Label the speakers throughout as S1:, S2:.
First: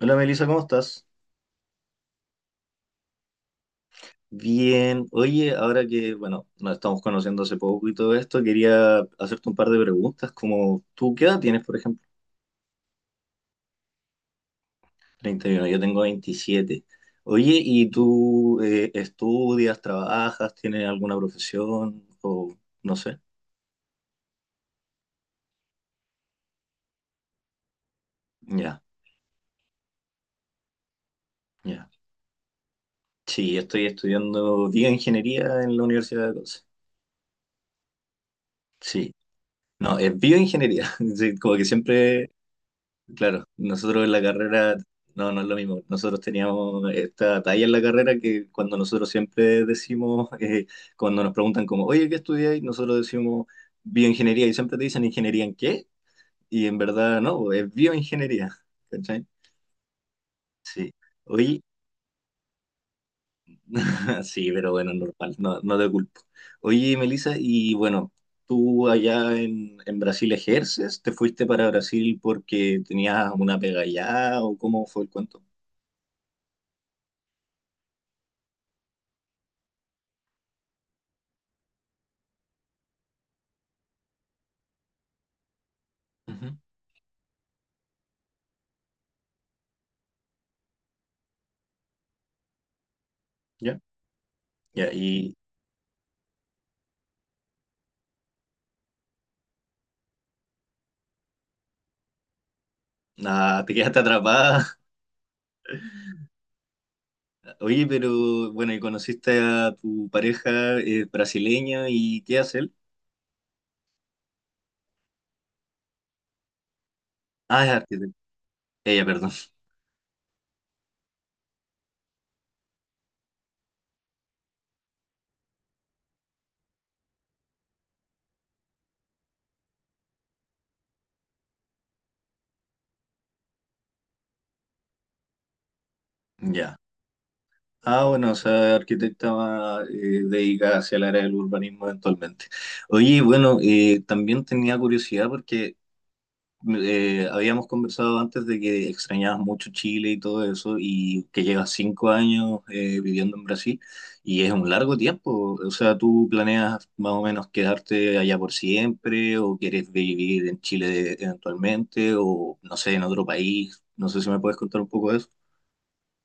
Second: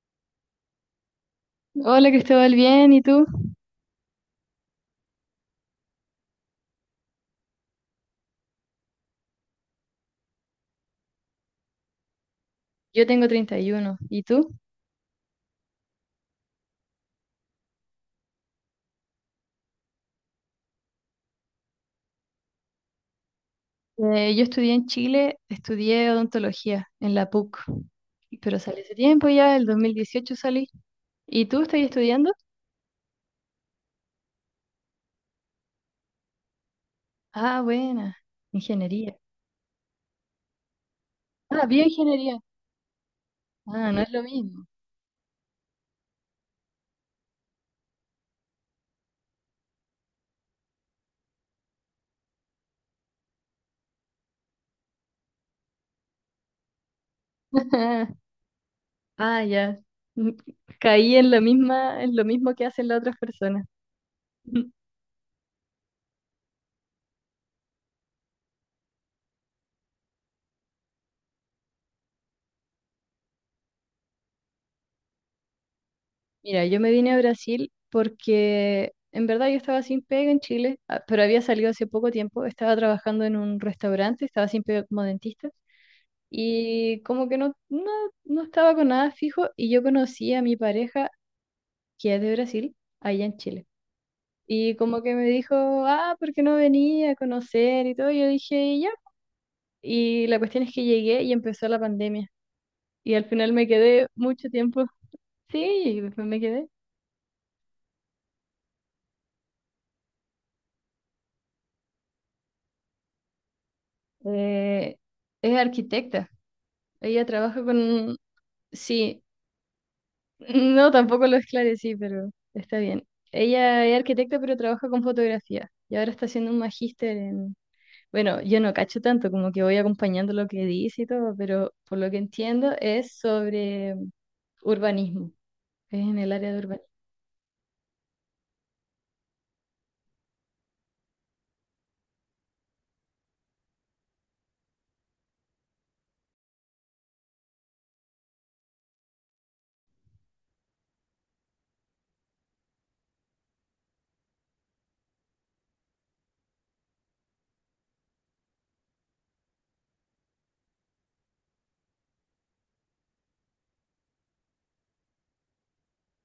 S1: Hola Melissa, ¿cómo estás?
S2: Hola Cristóbal, bien, ¿y tú?
S1: Bien. Oye, ahora que, bueno, nos estamos conociendo hace poco y todo esto, quería hacerte un par de preguntas, como tú, ¿qué edad tienes, por ejemplo?
S2: Yo tengo 31, ¿y tú?
S1: 31. Yo tengo 27. Oye, ¿y tú estudias, trabajas, tienes alguna profesión o no sé?
S2: Yo estudié en Chile, estudié odontología en la PUC, pero salí
S1: Ya,
S2: hace tiempo ya, el 2018 salí. ¿Y tú estás
S1: ya.
S2: estudiando?
S1: Sí, estoy estudiando bioingeniería en la Universidad de Conce.
S2: Ah, buena,
S1: Sí.
S2: ingeniería.
S1: No, es bioingeniería. Sí, como que
S2: Ah,
S1: siempre.
S2: bioingeniería.
S1: Claro,
S2: Ah, no
S1: nosotros
S2: es
S1: en la
S2: lo mismo.
S1: carrera, no, no es lo mismo. Nosotros teníamos esta talla en la carrera que cuando nosotros siempre decimos, cuando nos preguntan como, oye, ¿qué estudiáis? Nosotros decimos bioingeniería y siempre te dicen ingeniería en qué, y en verdad no, es bioingeniería. ¿Cachai?
S2: Ah, ya. Mm,
S1: Sí.
S2: caí en lo
S1: Oye,
S2: misma, en lo mismo que hacen las otras personas.
S1: sí, pero bueno, normal, no, no te culpo. Oye, Melissa, y bueno, tú allá en Brasil ejerces, ¿te fuiste para Brasil porque tenías una pega allá o cómo fue el cuento?
S2: Mira, yo me vine a Brasil porque en verdad yo estaba sin pega en Chile, ah, pero había salido hace poco tiempo, estaba trabajando en un restaurante, estaba sin pega como dentista
S1: Ujú.
S2: y como que no, no, no estaba con nada fijo y yo conocí a mi pareja que es de Brasil, allá en Chile.
S1: ¿Ya?
S2: Y
S1: Ya,
S2: como que me
S1: y
S2: dijo, ah, ¿por qué no venía a conocer y todo? Y yo dije, ya. Y la cuestión es que llegué y empezó la pandemia y al final
S1: nada,
S2: me
S1: te quedaste
S2: quedé mucho
S1: atrapada.
S2: tiempo. Sí, me quedé.
S1: Oye, pero bueno, y conociste a tu pareja brasileña y ¿qué hace él?
S2: Eh, es arquitecta. Ella trabaja
S1: Ah, es
S2: con...
S1: arquitecta. Ella,
S2: Sí,
S1: perdón.
S2: no, tampoco lo esclarecí, pero está bien. Ella es arquitecta, pero trabaja con fotografía. Y ahora está haciendo un magíster en... Bueno, yo no cacho tanto, como que voy acompañando lo que dice y todo, pero por lo que entiendo es sobre urbanismo. Es en el área de
S1: Ya.
S2: urbanismo.
S1: Ah, bueno, o sea, arquitecta más, dedicada hacia el área del urbanismo eventualmente. Oye, bueno, también tenía curiosidad porque habíamos conversado antes de que extrañabas mucho Chile y todo eso, y que llevas 5 años viviendo en Brasil, y es un largo tiempo. O sea, ¿tú planeas más o menos quedarte allá por siempre, o quieres vivir en Chile eventualmente, o no sé, en otro país? No sé si me puedes contar un poco de eso.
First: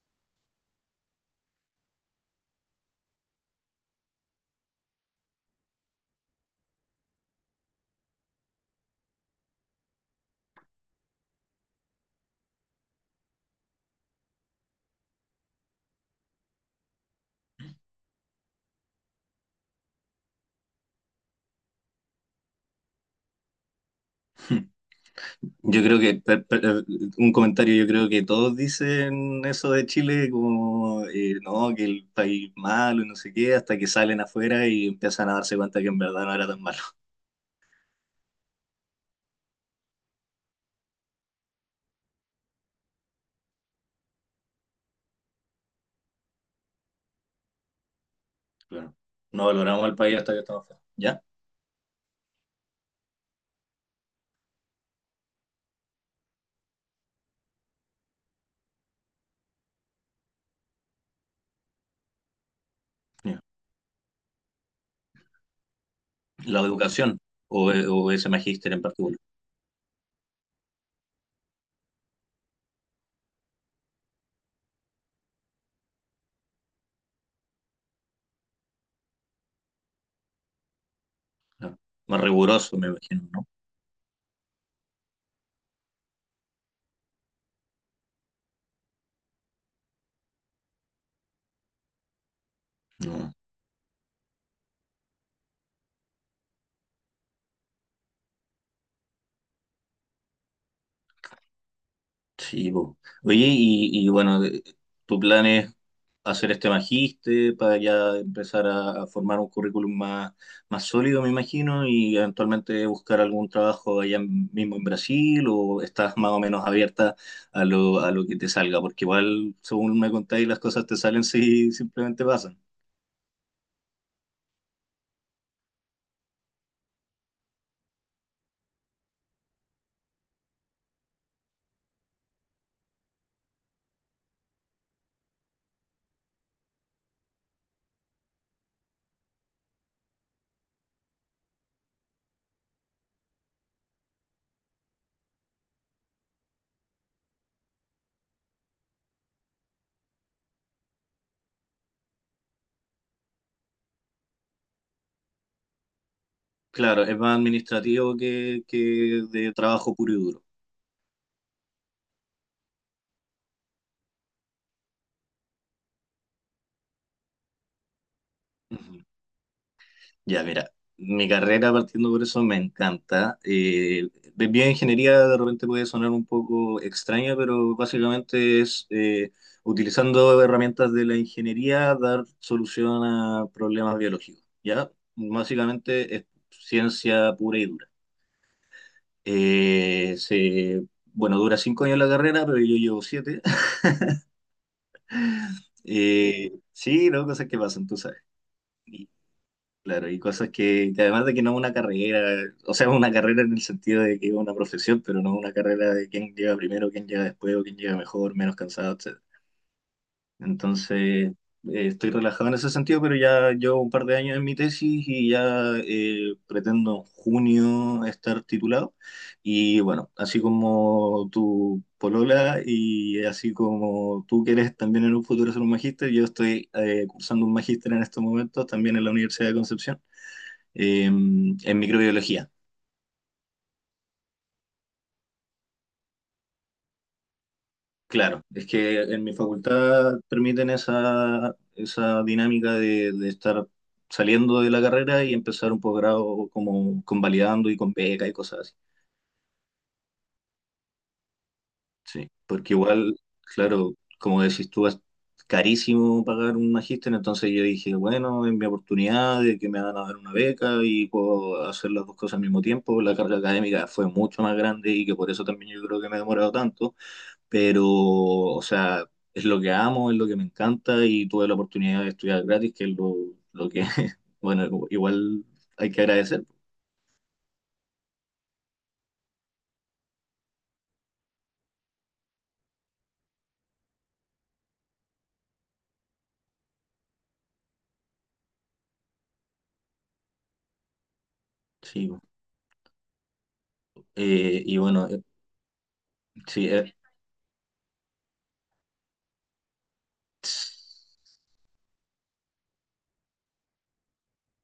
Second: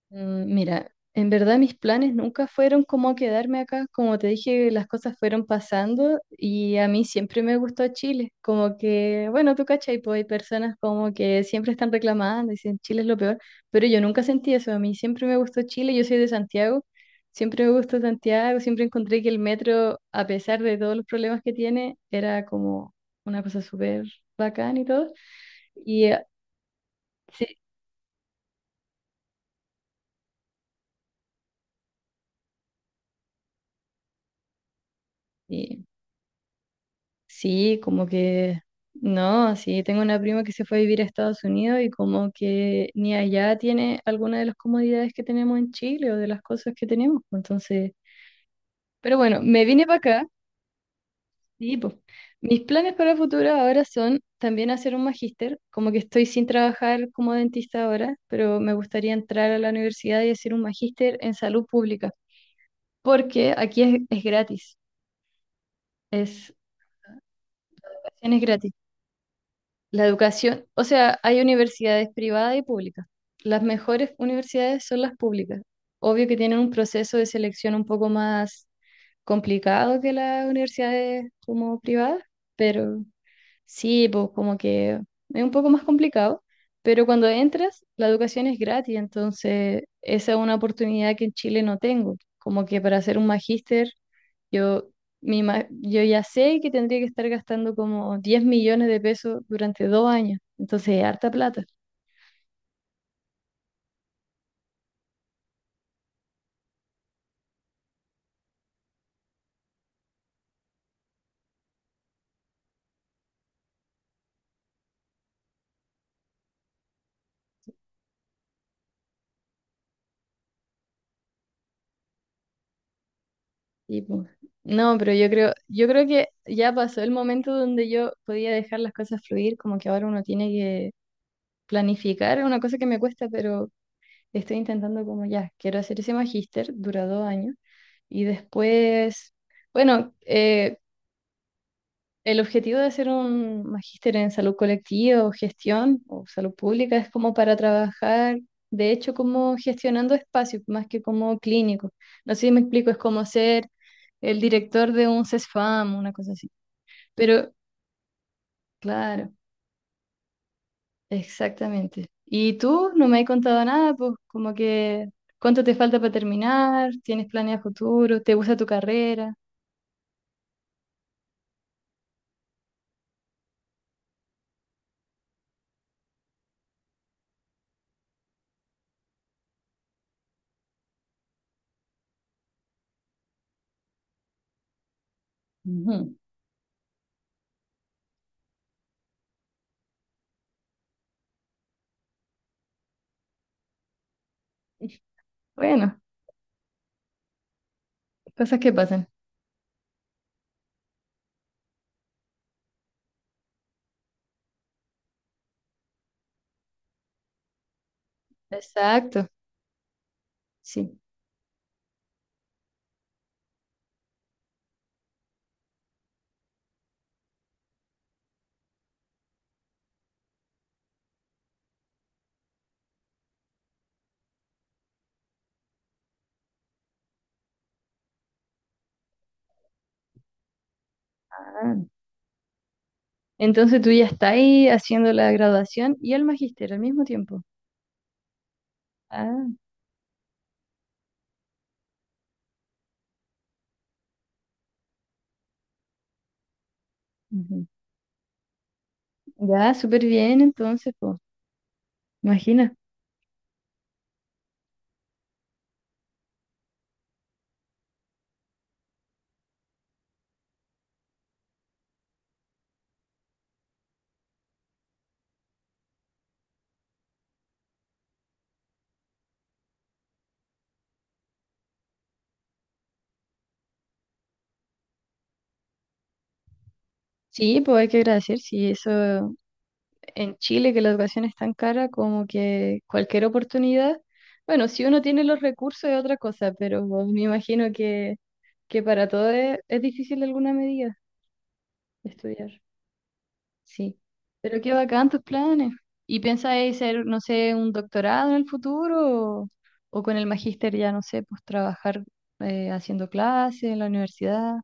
S2: Mm, mira, en verdad mis planes nunca fueron como quedarme acá, como te dije, las cosas fueron pasando y a mí siempre me gustó Chile, como que, bueno, tú cachai, pues hay personas como que siempre están reclamando, dicen Chile es lo peor, pero yo nunca sentí eso, a mí siempre me gustó Chile, yo soy de Santiago, siempre me gustó Santiago, siempre encontré que el metro, a pesar de todos los problemas que tiene, era como una cosa súper bacán y todo,
S1: Yo creo
S2: y
S1: que, un
S2: sí.
S1: comentario, yo creo que todos dicen eso de Chile, como, no, que el país malo y no sé qué, hasta que salen afuera y empiezan a darse cuenta
S2: Sí.
S1: que en verdad no era tan malo.
S2: Sí, como que no, sí, tengo una prima que se fue a vivir a Estados Unidos y como que ni allá tiene alguna de las comodidades que tenemos en Chile o de las cosas que tenemos, pues. Entonces,
S1: Claro.
S2: pero bueno,
S1: No
S2: me
S1: valoramos
S2: vine
S1: al
S2: para
S1: país
S2: acá.
S1: hasta que estamos afuera. ¿Ya?
S2: Sí, pues. Mis planes para el futuro ahora son también hacer un magíster, como que estoy sin trabajar como dentista ahora, pero me gustaría entrar a la universidad y hacer un magíster en salud pública,
S1: Ya.
S2: porque aquí es, es,
S1: La educación, o ese
S2: es gratis.
S1: magíster en particular.
S2: La educación, o sea, hay universidades privadas y públicas. Las mejores universidades son las públicas. Obvio que tienen un proceso de selección un poco más complicado que las universidades
S1: Claro.
S2: como
S1: Más
S2: privadas,
S1: riguroso, me
S2: pero
S1: imagino, ¿no?
S2: sí, pues como que es un poco más complicado, pero cuando entras, la educación es gratis, entonces esa es una oportunidad que en Chile no tengo. Como que para hacer un
S1: No.
S2: magíster, yo, yo ya sé que tendría que estar gastando como 10 millones de pesos durante 2 años, entonces es harta plata.
S1: Sí, po. Oye, y bueno, tu plan es hacer este magíster, para ya empezar a formar un currículum más, más sólido, me imagino, y eventualmente buscar algún trabajo allá mismo en Brasil, o estás más o menos abierta a lo que te salga, porque igual, según me contáis, las cosas te salen si simplemente pasan.
S2: Y pues, no, pero yo creo que ya pasó el momento donde yo podía dejar las cosas fluir, como que ahora uno tiene que planificar, es una cosa que me cuesta, pero estoy intentando como ya, quiero hacer ese magíster, dura 2 años, y después, bueno, el objetivo de hacer un magíster en salud colectiva o gestión o salud pública es como para trabajar, de hecho, como gestionando espacios, más que como clínico. No sé si me explico, es como ser el director de un CESFAM, una cosa así.
S1: Claro, es más
S2: Pero,
S1: administrativo que
S2: claro.
S1: de trabajo puro y duro.
S2: Exactamente. ¿Y tú no me has contado nada? Pues como que, ¿cuánto te falta para terminar? ¿Tienes planes a futuro? ¿Te gusta tu
S1: Ujú.
S2: carrera?
S1: Ya, mira, mi carrera partiendo por eso me encanta. Bien, ingeniería de repente puede sonar un poco extraña, pero básicamente es utilizando herramientas de la ingeniería dar solución a problemas biológicos. Ya,
S2: Ujú.
S1: básicamente es ciencia pura y dura. Eh, se, bueno, dura 5 años la carrera, pero yo llevo siete.
S2: Bueno,
S1: Sí, no, cosas que pasan, tú sabes.
S2: cosas que pasan.
S1: Claro, y cosas que además de que no es una carrera, o sea, es una carrera en el sentido de que es una profesión, pero no es una carrera de quién llega primero, quién llega después, o quién llega mejor, menos cansado, etcétera.
S2: Exacto, sí.
S1: Entonces, estoy relajado en ese sentido, pero ya llevo un par de años en mi tesis y ya pretendo en junio estar titulado. Y bueno, así como tu polola y así como tú quieres también en un futuro ser un magíster, yo estoy cursando un magíster en estos momentos también en la Universidad de Concepción
S2: Ah,
S1: en microbiología.
S2: entonces tú ya estás ahí haciendo la graduación y el magíster al mismo tiempo.
S1: Claro, es que en mi
S2: Ah,
S1: facultad permiten esa dinámica de estar saliendo de la carrera y empezar un posgrado como
S2: ujú.
S1: convalidando y con beca y cosas así.
S2: Ya, súper bien entonces, pues,
S1: Sí,
S2: imagina.
S1: porque igual, claro, como decís tú, es carísimo pagar un magíster, entonces yo dije, bueno, es mi oportunidad de que me van a dar una beca y puedo hacer las dos cosas al mismo tiempo. La carga académica fue mucho más grande y que por eso también yo creo que me he demorado tanto, pero, o sea, es lo que amo, es lo que me encanta y tuve la oportunidad de estudiar gratis, que es lo que, bueno, igual hay que agradecer.
S2: Sí, pues hay que agradecer, sí, eso en Chile, que la educación es tan cara como que cualquier oportunidad, bueno, si uno tiene los recursos es otra cosa, pero me imagino que para todos es difícil de alguna medida
S1: Sí,
S2: estudiar, sí. Pero qué
S1: y bueno,
S2: bacán tus planes. ¿Y
S1: sí,
S2: pensáis hacer, no sé, un doctorado en el futuro o con el magíster ya, no sé, pues trabajar haciendo clases en la universidad?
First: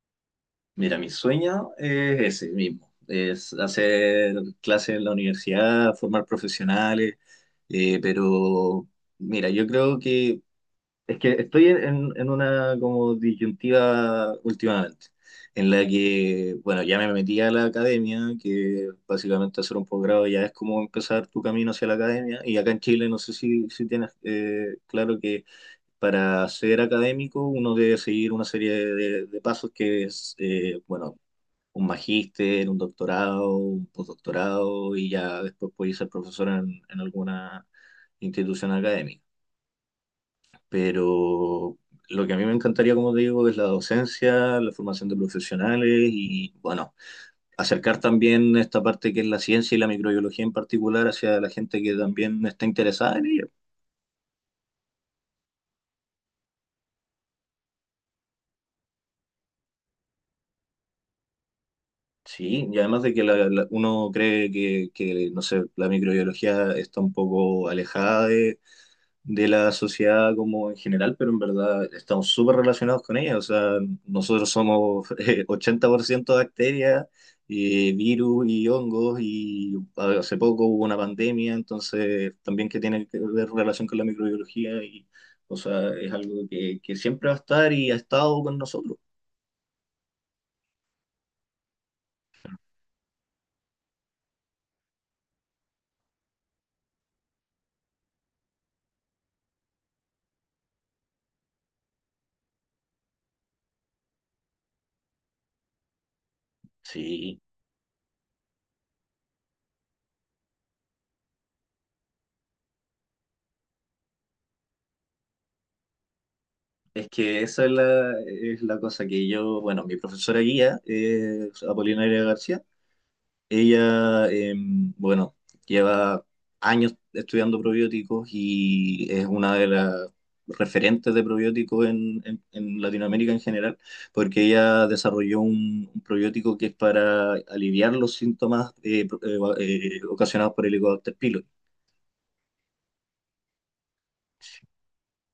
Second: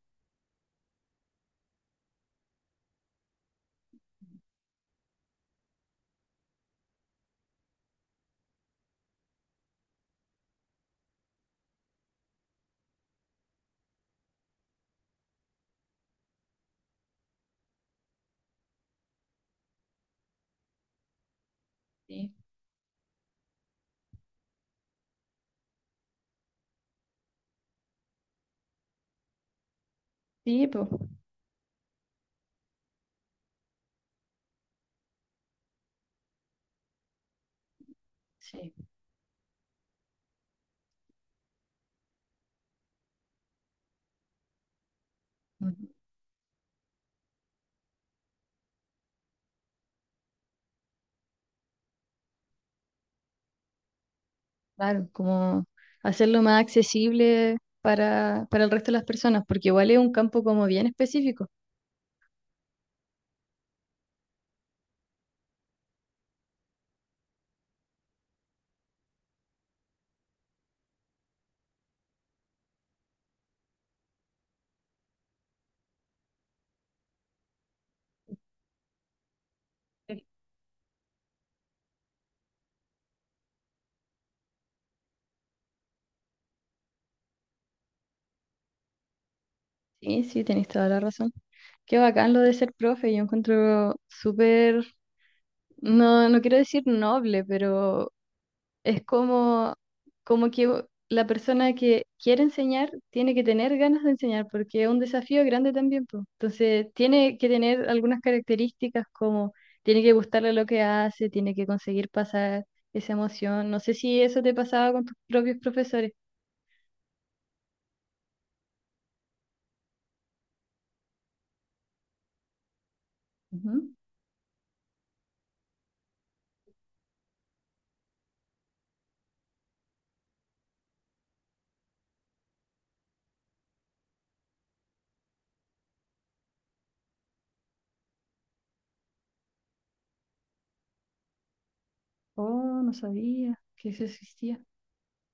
S1: mira, mi sueño es ese mismo, es hacer clases en la universidad, formar profesionales, pero mira, yo creo que es que estoy en una como disyuntiva últimamente, en la que, bueno, ya me metí a la academia, que básicamente hacer un posgrado ya es como empezar tu camino hacia la
S2: Sí,
S1: academia, y acá en Chile no sé si tienes claro que para ser académico uno debe seguir una serie de pasos que es,
S2: sí, pues,
S1: bueno, un magíster, un doctorado, un postdoctorado, y ya después puedes ser profesor en alguna institución
S2: sí.
S1: académica, pero lo que a mí me encantaría, como te digo, es la docencia, la formación de profesionales y, bueno, acercar también esta parte que es la ciencia y la microbiología en particular hacia la gente que también está interesada en ello.
S2: Claro, como hacerlo más accesible para el resto de las personas, porque igual es un campo como bien específico.
S1: Sí, y además de que uno cree no sé, la microbiología está un poco alejada de la sociedad como en general, pero en verdad estamos súper relacionados con ella. O sea, nosotros somos 80% bacterias, virus y hongos, y
S2: Sí,
S1: hace poco hubo una pandemia, entonces también que tiene que ver relación con la microbiología, y, o sea, es algo que siempre va a estar y ha estado con nosotros.
S2: sí, sí, tenés toda la razón. Qué bacán lo de ser profe, yo encuentro súper, no, no quiero decir noble, pero es como, como que la persona que quiere enseñar tiene que tener ganas de enseñar, porque es un desafío grande también, po. Entonces, tiene
S1: Sí.
S2: que tener algunas características como tiene que gustarle lo que hace, tiene que conseguir pasar esa emoción. No sé si eso te pasaba con tus propios profesores.
S1: Es que esa es es la cosa que yo, bueno, mi profesora guía, Apolinaria García,
S2: Ujú.
S1: ella, bueno, lleva años estudiando probióticos y es una de las referentes de probióticos en Latinoamérica en general, porque ella desarrolló un probiótico que es para aliviar los síntomas ocasionados por el Helicobacter pylori.
S2: Oh, no sabía que eso existía.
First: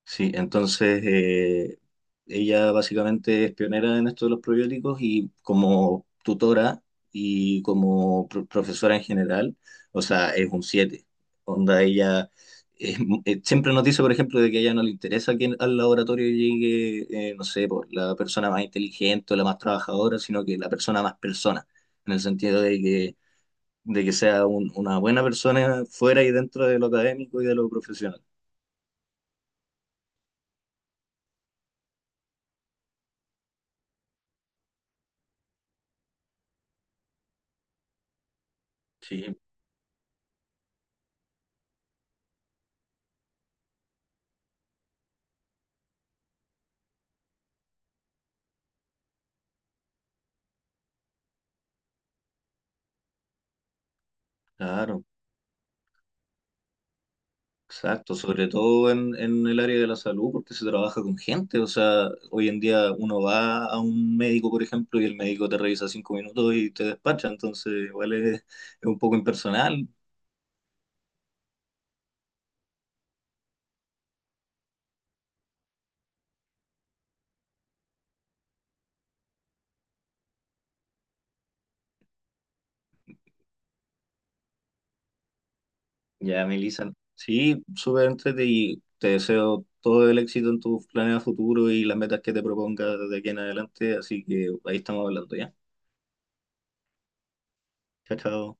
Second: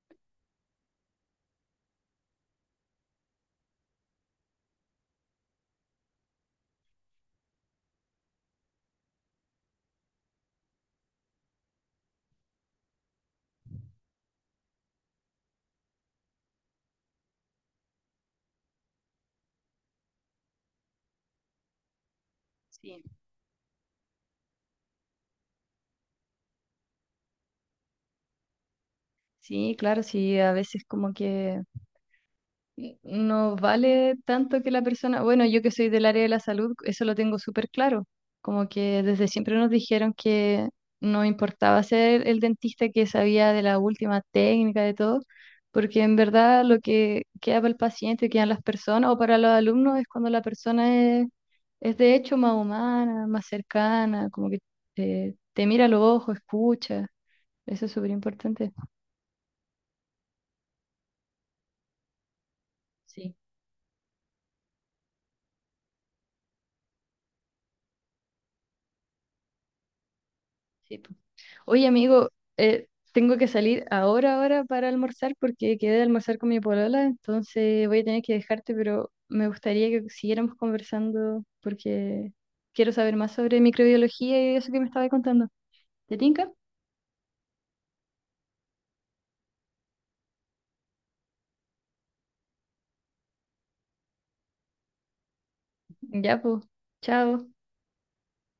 S1: Sí, entonces ella básicamente es pionera en esto de los probióticos y como tutora y como profesora en general, o sea, es un 7. Onda, ella siempre nos dice, por ejemplo, de que a ella no le interesa que al laboratorio llegue, no sé, por la persona más inteligente o la más trabajadora, sino que la persona más persona, en el sentido de
S2: Sí.
S1: que, de que sea una buena persona fuera y dentro de lo académico y de lo profesional.
S2: Sí, claro, sí, a veces como que no vale tanto que la persona, bueno, yo que soy del área de la salud, eso lo tengo súper claro, como que desde
S1: Sí,
S2: siempre nos dijeron que no importaba ser el dentista que sabía de la última técnica, de todo, porque en verdad lo que queda para el paciente, quedan las personas o para los alumnos es cuando la persona es de hecho más humana, más cercana, como que
S1: claro.
S2: te mira a los ojos, escucha, eso es súper
S1: Exacto, sobre
S2: importante.
S1: todo en el área de la salud, porque se trabaja con gente. O sea, hoy en día uno
S2: Sí,
S1: va a un médico, por ejemplo, y el médico te revisa 5 minutos y te despacha. Entonces, igual es, es un poco impersonal.
S2: sí. Oye, amigo, eh, tengo que salir ahora para almorzar porque quedé de almorzar con mi polola, entonces voy a tener que dejarte, pero me gustaría que siguiéramos conversando porque quiero saber más sobre microbiología y eso que me estaba contando. ¿Te
S1: Ya,
S2: tinca?
S1: Melissa. Sí, súper entrete y te deseo todo el éxito en tus planes a futuro y las metas que te propongas de aquí en adelante. Así que ahí estamos hablando ya.
S2: Ya, pues. Chao.
S1: Chao, chao.